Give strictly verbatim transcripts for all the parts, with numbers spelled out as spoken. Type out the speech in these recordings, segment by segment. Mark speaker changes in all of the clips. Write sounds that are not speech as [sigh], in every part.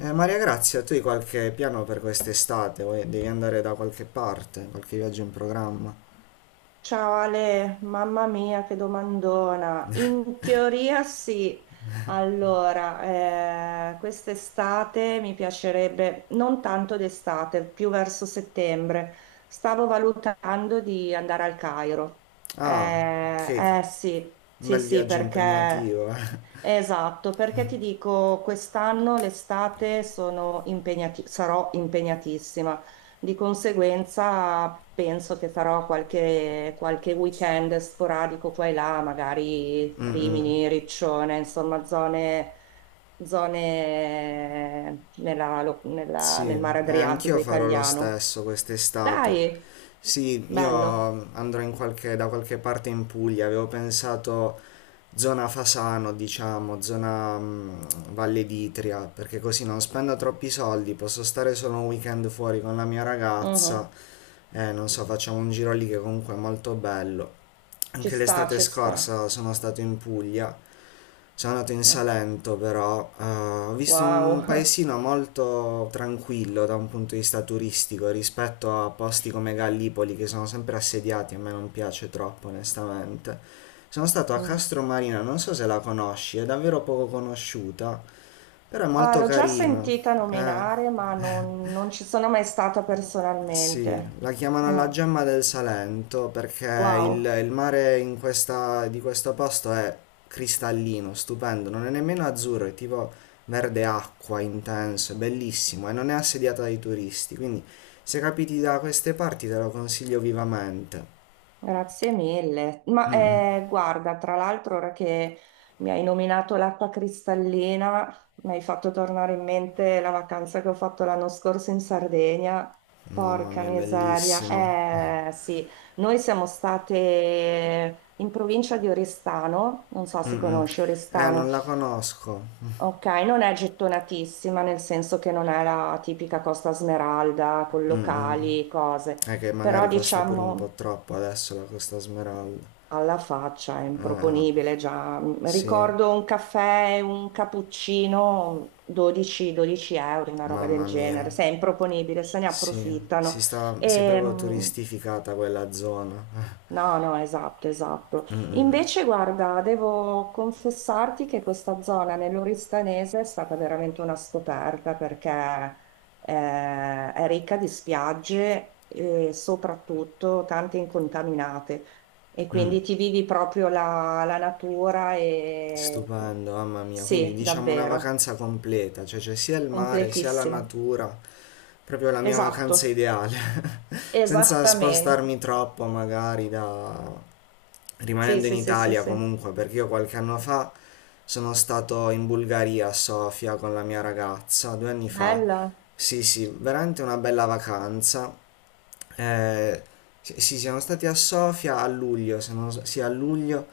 Speaker 1: Eh, Maria Grazia, tu hai qualche piano per quest'estate? Vuoi- devi andare da qualche parte? Qualche viaggio in programma?
Speaker 2: Ciao Ale, mamma mia, che domandona. In teoria sì. Allora, eh, quest'estate mi piacerebbe, non tanto d'estate, più verso settembre, stavo valutando di andare al Cairo. Eh,
Speaker 1: Ah, ok,
Speaker 2: eh sì,
Speaker 1: un
Speaker 2: sì,
Speaker 1: bel
Speaker 2: sì,
Speaker 1: viaggio
Speaker 2: perché.
Speaker 1: impegnativo, eh.
Speaker 2: Esatto, perché ti dico, quest'anno l'estate sono impegnati- sarò impegnatissima, di conseguenza penso che farò qualche, qualche weekend sporadico qua e là, magari
Speaker 1: Mm, mm.
Speaker 2: Rimini, Riccione, insomma zone, zone nella lo- nella-
Speaker 1: Sì,
Speaker 2: nel mare
Speaker 1: eh, anch'io
Speaker 2: Adriatico
Speaker 1: farò lo
Speaker 2: italiano.
Speaker 1: stesso quest'estate.
Speaker 2: Dai,
Speaker 1: Sì, io
Speaker 2: bello.
Speaker 1: andrò in qualche- da qualche parte in Puglia, avevo pensato zona Fasano, diciamo, zona mm, Valle d'Itria, perché così non spendo troppi soldi, posso stare solo un weekend fuori con la mia ragazza.
Speaker 2: Mhm.
Speaker 1: Eh, non so, facciamo un giro lì che comunque è molto bello.
Speaker 2: Ci
Speaker 1: Anche
Speaker 2: sta,
Speaker 1: l'estate
Speaker 2: ci sta.
Speaker 1: scorsa sono stato in Puglia, sono andato in
Speaker 2: Ok.
Speaker 1: Salento però, eh, ho visto un
Speaker 2: Wow. [laughs]
Speaker 1: paesino molto tranquillo da un punto di vista turistico rispetto a posti come Gallipoli che sono sempre assediati, a me non piace troppo onestamente. Sono stato a
Speaker 2: Mhm.
Speaker 1: Castromarina, non so se la conosci, è davvero poco conosciuta, però è
Speaker 2: Ah,
Speaker 1: molto
Speaker 2: l'ho già
Speaker 1: carino.
Speaker 2: sentita
Speaker 1: Eh.
Speaker 2: nominare, ma non, non ci sono mai stata
Speaker 1: Sì,
Speaker 2: personalmente.
Speaker 1: la chiamano
Speaker 2: Mm,
Speaker 1: la gemma del Salento perché il,
Speaker 2: wow,
Speaker 1: il mare in questa- di questo posto è cristallino, stupendo, non è nemmeno azzurro, è tipo verde acqua intenso, è bellissimo e non è assediata dai turisti, quindi se capiti da queste parti te lo consiglio vivamente.
Speaker 2: grazie mille. Ma
Speaker 1: Mm, mm.
Speaker 2: eh, guarda, tra l'altro, ora che mi hai nominato l'acqua cristallina, mi hai fatto tornare in mente la vacanza che ho fatto l'anno scorso in Sardegna.
Speaker 1: Mamma
Speaker 2: Porca
Speaker 1: mia,
Speaker 2: miseria.
Speaker 1: bellissima.
Speaker 2: Eh sì, noi siamo state in provincia di Oristano, non so se
Speaker 1: Mm, mm.
Speaker 2: conosci
Speaker 1: Eh,
Speaker 2: Oristano.
Speaker 1: non la conosco.
Speaker 2: Ok, non è gettonatissima nel senso che non è la tipica Costa Smeralda con
Speaker 1: Mm, mm.
Speaker 2: locali, cose,
Speaker 1: È che
Speaker 2: però
Speaker 1: magari costa pure un po'
Speaker 2: diciamo
Speaker 1: troppo adesso la Costa Smeralda.
Speaker 2: alla faccia è
Speaker 1: Eh, eh,
Speaker 2: improponibile già. Mm,
Speaker 1: sì.
Speaker 2: Ricordo un caffè, e un cappuccino, dodici-dodici euro, una roba del
Speaker 1: Mamma mia,
Speaker 2: genere, se è improponibile, se ne
Speaker 1: sì,
Speaker 2: approfittano.
Speaker 1: si sta, si è proprio
Speaker 2: Ehm,
Speaker 1: turistificata quella zona. [laughs]
Speaker 2: No, no, esatto, esatto.
Speaker 1: Mm, mm,
Speaker 2: Invece, guarda, devo confessarti che questa zona nell'Oristanese è stata veramente una scoperta perché eh, è ricca di spiagge e soprattutto tante incontaminate. E
Speaker 1: mm.
Speaker 2: quindi ti vivi proprio la, la natura e
Speaker 1: Stupendo, mamma mia. Quindi
Speaker 2: sì,
Speaker 1: diciamo una
Speaker 2: davvero,
Speaker 1: vacanza completa, cioè c'è sia il mare sia la
Speaker 2: completissima.
Speaker 1: natura, proprio la mia
Speaker 2: Esatto,
Speaker 1: vacanza ideale. [laughs] Senza
Speaker 2: esattamente.
Speaker 1: spostarmi troppo magari da...
Speaker 2: Sì,
Speaker 1: rimanendo in
Speaker 2: sì, sì, sì,
Speaker 1: Italia
Speaker 2: sì.
Speaker 1: comunque, perché io qualche anno fa sono stato in Bulgaria a Sofia con la mia ragazza, due anni fa.
Speaker 2: Bella,
Speaker 1: Sì, sì, veramente una bella vacanza. Eh, sì, sì, siamo stati a Sofia a luglio, se non, s- sì, a luglio.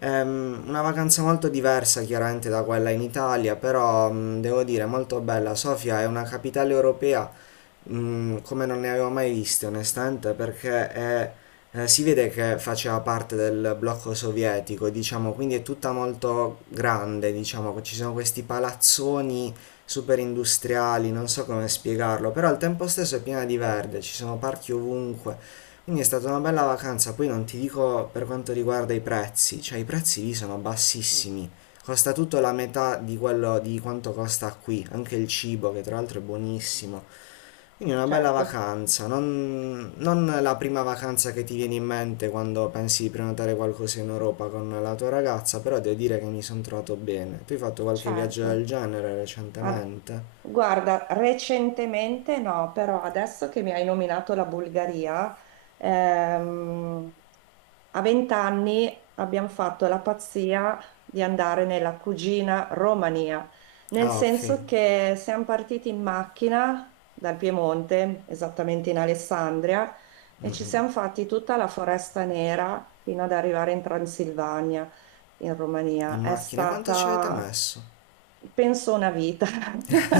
Speaker 1: Ehm, una vacanza molto diversa chiaramente da quella in Italia, però mm, devo dire molto bella. Sofia è una capitale europea mm, come non ne avevo mai viste onestamente perché è- eh, si vede che faceva parte del blocco sovietico, diciamo, quindi è tutta molto grande, diciamo, ci sono questi palazzoni super industriali, non so come spiegarlo, però al tempo stesso è piena di verde, ci sono parchi ovunque. Quindi è stata una bella vacanza, poi non ti dico per quanto riguarda i prezzi, cioè i prezzi lì sono bassissimi, costa tutto la metà di quello di quanto costa qui, anche il cibo che tra l'altro è buonissimo. Quindi una bella
Speaker 2: certo,
Speaker 1: vacanza, non, non la prima vacanza che ti viene in mente quando pensi di prenotare qualcosa in Europa con la tua ragazza, però devo dire che mi sono trovato bene. Tu hai fatto qualche viaggio del
Speaker 2: certo.
Speaker 1: genere
Speaker 2: Ah,
Speaker 1: recentemente?
Speaker 2: guarda, recentemente no, però adesso che mi hai nominato la Bulgaria, ehm, a vent'anni abbiamo fatto la pazzia di andare nella cugina Romania, nel
Speaker 1: Ah, ok.
Speaker 2: senso che siamo partiti in macchina dal Piemonte, esattamente in Alessandria, e
Speaker 1: Mm,
Speaker 2: ci
Speaker 1: mm.
Speaker 2: siamo fatti tutta la Foresta Nera fino ad arrivare in Transilvania in Romania.
Speaker 1: In
Speaker 2: È
Speaker 1: macchina, quanto ci avete
Speaker 2: stata,
Speaker 1: messo?
Speaker 2: penso, una vita. [laughs]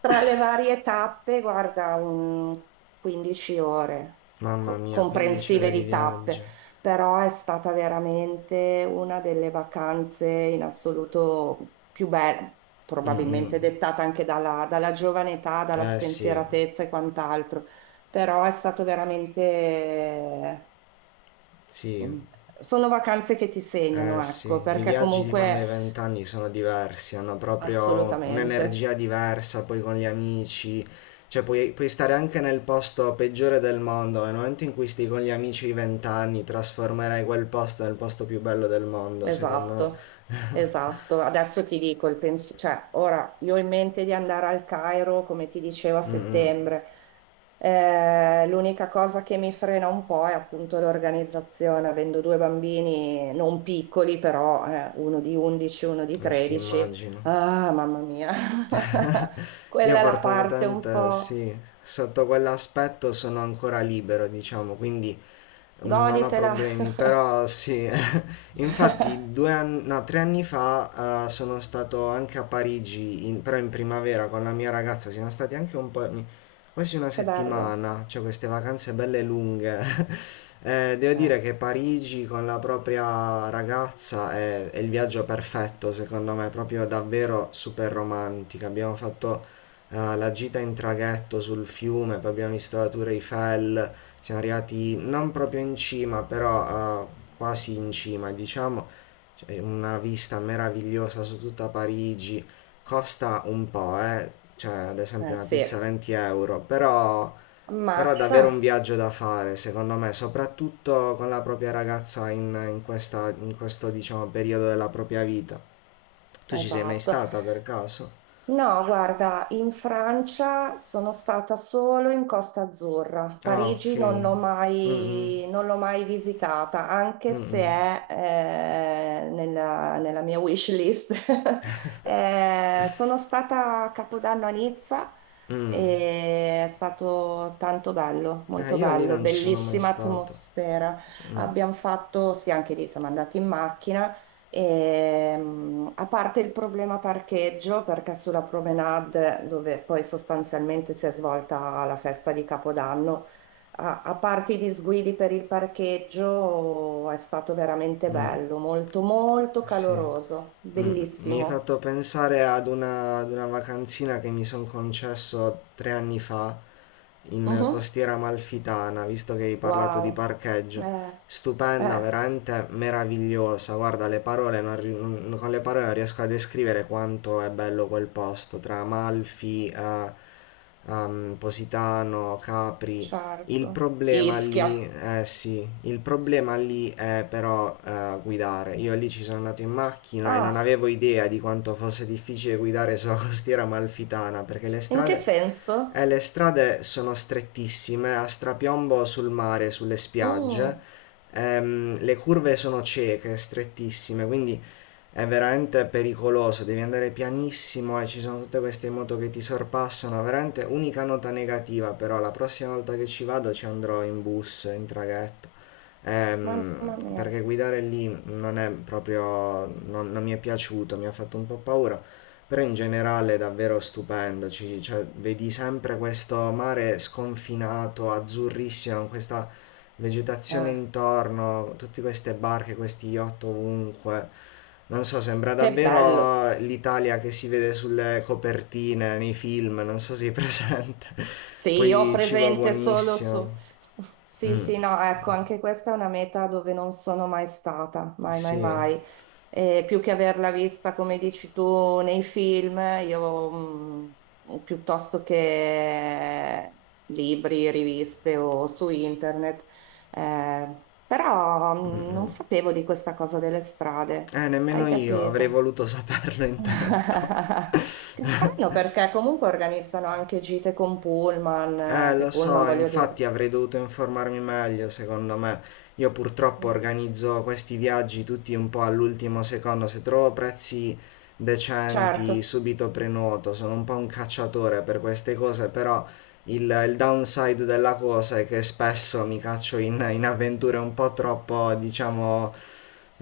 Speaker 2: Tra le varie tappe, guarda, un quindici ore
Speaker 1: Mamma
Speaker 2: co-
Speaker 1: mia, quindici ore
Speaker 2: comprensive
Speaker 1: di
Speaker 2: di
Speaker 1: viaggio.
Speaker 2: tappe, però è stata veramente una delle vacanze in assoluto più belle,
Speaker 1: Mm, mm.
Speaker 2: probabilmente dettata anche dalla, dalla giovane età, dalla
Speaker 1: Eh sì,
Speaker 2: spensieratezza e quant'altro, però è stato veramente.
Speaker 1: sì.
Speaker 2: Mm. Sono vacanze che ti segnano,
Speaker 1: Eh sì,
Speaker 2: ecco,
Speaker 1: i
Speaker 2: perché
Speaker 1: viaggi di quando
Speaker 2: comunque
Speaker 1: hai vent'anni sono diversi, hanno proprio
Speaker 2: assolutamente,
Speaker 1: un'energia diversa, poi con gli amici, cioè puoi, puoi stare anche nel posto peggiore del mondo, ma nel momento in cui stai con gli amici di vent'anni trasformerai quel posto nel posto più bello del mondo, secondo me.
Speaker 2: esatto, esatto. Adesso ti dico il pensiero, cioè ora io ho in mente di andare al Cairo, come ti dicevo, a
Speaker 1: Mm, mm,
Speaker 2: settembre. Eh, l'unica cosa che mi frena un po' è appunto l'organizzazione, avendo due bambini non piccoli, però eh, uno di undici, uno di
Speaker 1: eh sì,
Speaker 2: tredici.
Speaker 1: immagino.
Speaker 2: Ah, mamma mia, [laughs]
Speaker 1: Io
Speaker 2: quella è la parte un
Speaker 1: fortunatamente
Speaker 2: po'.
Speaker 1: sì, sotto quell'aspetto sono ancora libero, diciamo, quindi... Mm, Non ho
Speaker 2: Goditela.
Speaker 1: problemi, però sì. [laughs]
Speaker 2: [laughs]
Speaker 1: Infatti due anni, no, tre anni fa eh, sono stato anche a Parigi, in- però in primavera con la mia ragazza, siamo stati anche un po', mi- quasi una
Speaker 2: Che bello.
Speaker 1: settimana, cioè queste vacanze belle lunghe. [laughs] Eh, devo
Speaker 2: Eh,
Speaker 1: dire che Parigi con la propria ragazza è, è il viaggio perfetto, secondo me, proprio davvero super romantica. Abbiamo fatto eh, la gita in traghetto sul fiume, poi abbiamo visto la Tour Eiffel. Siamo arrivati non proprio in cima, però eh, quasi in cima, diciamo. C'è una vista meravigliosa su tutta Parigi. Costa un po', eh. Cioè, ad esempio
Speaker 2: eh
Speaker 1: una
Speaker 2: sì,
Speaker 1: pizza venti euro, però, però
Speaker 2: ammazza.
Speaker 1: davvero un viaggio da fare, secondo me, soprattutto con la propria ragazza in, in questa- in questo, diciamo, periodo della propria vita. Tu ci sei mai
Speaker 2: Esatto.
Speaker 1: stata per caso?
Speaker 2: No, guarda, in Francia sono stata solo in Costa Azzurra.
Speaker 1: Ah, ok.
Speaker 2: Parigi non l'ho
Speaker 1: Mm-mm.
Speaker 2: mai, non l'ho mai visitata, anche se
Speaker 1: Mm-mm.
Speaker 2: è eh, nella, nella mia wish list. [laughs] Eh, sono stata a Capodanno a Nizza
Speaker 1: Mm. Mm. Mm.
Speaker 2: e è stato tanto bello,
Speaker 1: Eh,
Speaker 2: molto
Speaker 1: io lì
Speaker 2: bello,
Speaker 1: non ci sono mai
Speaker 2: bellissima
Speaker 1: stato.
Speaker 2: atmosfera.
Speaker 1: Mm,
Speaker 2: Abbiamo fatto, sì, anche lì siamo andati in macchina. Ehm, a parte il problema parcheggio, perché sulla promenade, dove poi sostanzialmente si è svolta la festa di Capodanno, a, a parte i disguidi per il parcheggio, è stato veramente bello, molto, molto
Speaker 1: sì.
Speaker 2: caloroso,
Speaker 1: Mm, Mi hai
Speaker 2: bellissimo.
Speaker 1: fatto pensare ad una, ad una vacanzina che mi sono concesso tre anni fa in
Speaker 2: Mhm.
Speaker 1: Costiera Amalfitana, visto che hai parlato di
Speaker 2: Wow.
Speaker 1: parcheggio.
Speaker 2: eh,
Speaker 1: Stupenda,
Speaker 2: eh,
Speaker 1: veramente meravigliosa. Guarda, le parole non ri- non- con le parole non riesco a descrivere quanto è bello quel posto, tra Amalfi, eh, ehm, Positano, Capri. Il
Speaker 2: certo.
Speaker 1: problema lì,
Speaker 2: Ischia.
Speaker 1: eh sì, il problema lì è però eh, guidare. Io lì ci sono andato in macchina e non
Speaker 2: Ah,
Speaker 1: avevo idea di quanto fosse difficile guidare sulla [laughs] costiera amalfitana perché le
Speaker 2: in che
Speaker 1: strade,
Speaker 2: senso?
Speaker 1: eh, le strade sono strettissime, a strapiombo sul mare, sulle spiagge,
Speaker 2: Mm,
Speaker 1: ehm, le curve sono cieche, strettissime, quindi è veramente pericoloso, devi andare pianissimo e ci sono tutte queste moto che ti sorpassano, veramente unica nota negativa, però la prossima volta che ci vado ci andrò in bus, in traghetto. Ehm,
Speaker 2: mamma mia.
Speaker 1: perché guidare lì non è proprio, non, non mi è piaciuto, mi ha fatto un po' paura, però in generale è davvero stupendo, ci- cioè, vedi sempre questo mare sconfinato, azzurrissimo, con questa vegetazione
Speaker 2: Eh,
Speaker 1: intorno, tutte queste barche, questi yacht ovunque. Non so, sembra
Speaker 2: che bello.
Speaker 1: davvero l'Italia che si vede sulle copertine, nei film, non so se è presente. [laughs]
Speaker 2: Sì, io ho
Speaker 1: Poi cibo
Speaker 2: presente solo
Speaker 1: buonissimo.
Speaker 2: su. [laughs] Sì,
Speaker 1: Mm,
Speaker 2: sì, no, ecco, anche questa è una meta dove non sono mai stata, mai, mai,
Speaker 1: sì.
Speaker 2: mai. E più che averla vista, come dici tu, nei film, io mh, piuttosto che libri, riviste o su internet, eh, però mh, non sapevo di questa cosa delle strade,
Speaker 1: Eh, nemmeno
Speaker 2: hai
Speaker 1: io avrei
Speaker 2: capito?
Speaker 1: voluto saperlo in
Speaker 2: [laughs]
Speaker 1: tempo.
Speaker 2: Che strano perché comunque organizzano anche gite con Pullman,
Speaker 1: Eh,
Speaker 2: eh, che
Speaker 1: lo
Speaker 2: Pullman
Speaker 1: so,
Speaker 2: voglio
Speaker 1: infatti
Speaker 2: dire.
Speaker 1: avrei dovuto informarmi meglio, secondo me. Io purtroppo
Speaker 2: Mm.
Speaker 1: organizzo questi viaggi tutti un po' all'ultimo secondo, se trovo prezzi decenti
Speaker 2: Certo,
Speaker 1: subito prenoto, sono un po' un cacciatore per queste cose, però il, il downside della cosa è che spesso mi caccio in, in avventure un po' troppo, diciamo...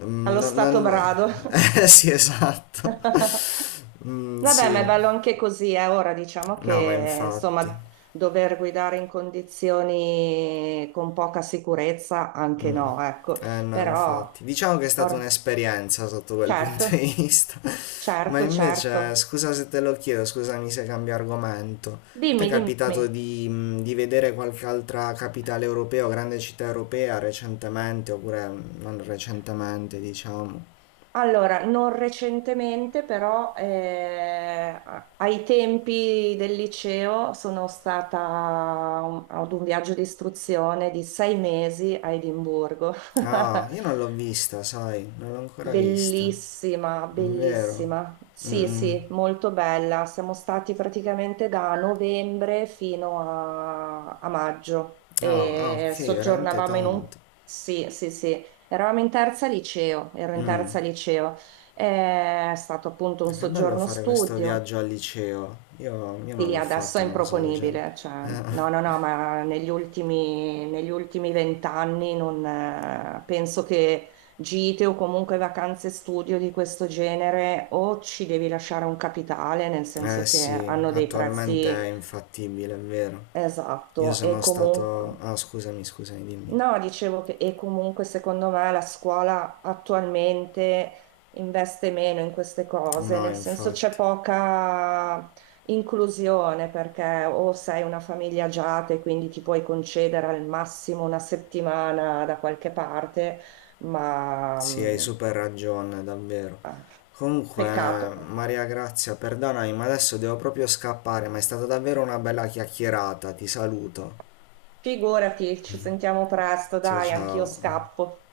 Speaker 1: mm,
Speaker 2: allo
Speaker 1: Non,
Speaker 2: stato
Speaker 1: non...
Speaker 2: brado.
Speaker 1: [laughs] Eh sì, esatto.
Speaker 2: [laughs]
Speaker 1: [laughs] Mm,
Speaker 2: Vabbè, ma è
Speaker 1: sì,
Speaker 2: bello anche così, eh. Ora diciamo
Speaker 1: no, ma
Speaker 2: che
Speaker 1: infatti.
Speaker 2: insomma dover guidare in condizioni con poca sicurezza anche
Speaker 1: Mm.
Speaker 2: no, ecco,
Speaker 1: Eh no,
Speaker 2: però
Speaker 1: infatti. Diciamo che è stata
Speaker 2: or-
Speaker 1: un'esperienza sotto quel punto
Speaker 2: certo,
Speaker 1: di vista. [laughs] Ma
Speaker 2: certo,
Speaker 1: invece,
Speaker 2: certo.
Speaker 1: scusa se te lo chiedo, scusami se cambio argomento. Ti è
Speaker 2: Dimmi, dimmi.
Speaker 1: capitato di, mh, di vedere qualche altra capitale europea o grande città europea recentemente, oppure mh, non recentemente, diciamo?
Speaker 2: Allora, non recentemente, però eh, a- ai tempi del liceo sono stata a un- ad un viaggio di istruzione di sei mesi a Edimburgo.
Speaker 1: Ah, io non l'ho
Speaker 2: [laughs]
Speaker 1: vista, sai, non l'ho ancora vista.
Speaker 2: Bellissima,
Speaker 1: Vero?
Speaker 2: bellissima.
Speaker 1: Mm,
Speaker 2: Sì,
Speaker 1: mm.
Speaker 2: sì, molto bella. Siamo stati praticamente da novembre fino a, a maggio
Speaker 1: Ah, ah,
Speaker 2: e
Speaker 1: ok, veramente
Speaker 2: soggiornavamo in un...
Speaker 1: tanto.
Speaker 2: Sì, sì, sì. Eravamo in terza liceo, ero in
Speaker 1: Mm.
Speaker 2: terza liceo. È stato appunto
Speaker 1: Eh,
Speaker 2: un
Speaker 1: Che bello
Speaker 2: soggiorno
Speaker 1: fare questo
Speaker 2: studio.
Speaker 1: viaggio al liceo. Io, io non
Speaker 2: Sì,
Speaker 1: l'ho
Speaker 2: adesso
Speaker 1: fatto
Speaker 2: è
Speaker 1: una cosa del genere.
Speaker 2: improponibile, cioè, no, no,
Speaker 1: Eh,
Speaker 2: no, ma negli ultimi, negli ultimi vent'anni non, eh, penso che gite o comunque vacanze studio di questo genere o ci devi lasciare un capitale, nel
Speaker 1: eh
Speaker 2: senso che
Speaker 1: sì,
Speaker 2: hanno dei
Speaker 1: attualmente
Speaker 2: prezzi.
Speaker 1: è infattibile, è vero. Io
Speaker 2: Esatto, e
Speaker 1: sono
Speaker 2: comunque
Speaker 1: stato... Ah, scusami, scusami, dimmi.
Speaker 2: no, dicevo che e comunque secondo me la scuola attualmente investe meno in queste cose,
Speaker 1: No,
Speaker 2: nel senso c'è
Speaker 1: infatti.
Speaker 2: poca inclusione perché o sei una famiglia agiata e quindi ti puoi concedere al massimo una settimana da qualche parte, ma
Speaker 1: Sì, hai
Speaker 2: mm,
Speaker 1: super ragione, davvero.
Speaker 2: ah,
Speaker 1: Comunque, eh,
Speaker 2: peccato.
Speaker 1: Maria Grazia, perdonami, ma adesso devo proprio scappare, ma è stata davvero una bella chiacchierata. Ti saluto.
Speaker 2: Figurati, ci sentiamo presto,
Speaker 1: Ciao
Speaker 2: dai, anch'io
Speaker 1: ciao.
Speaker 2: scappo.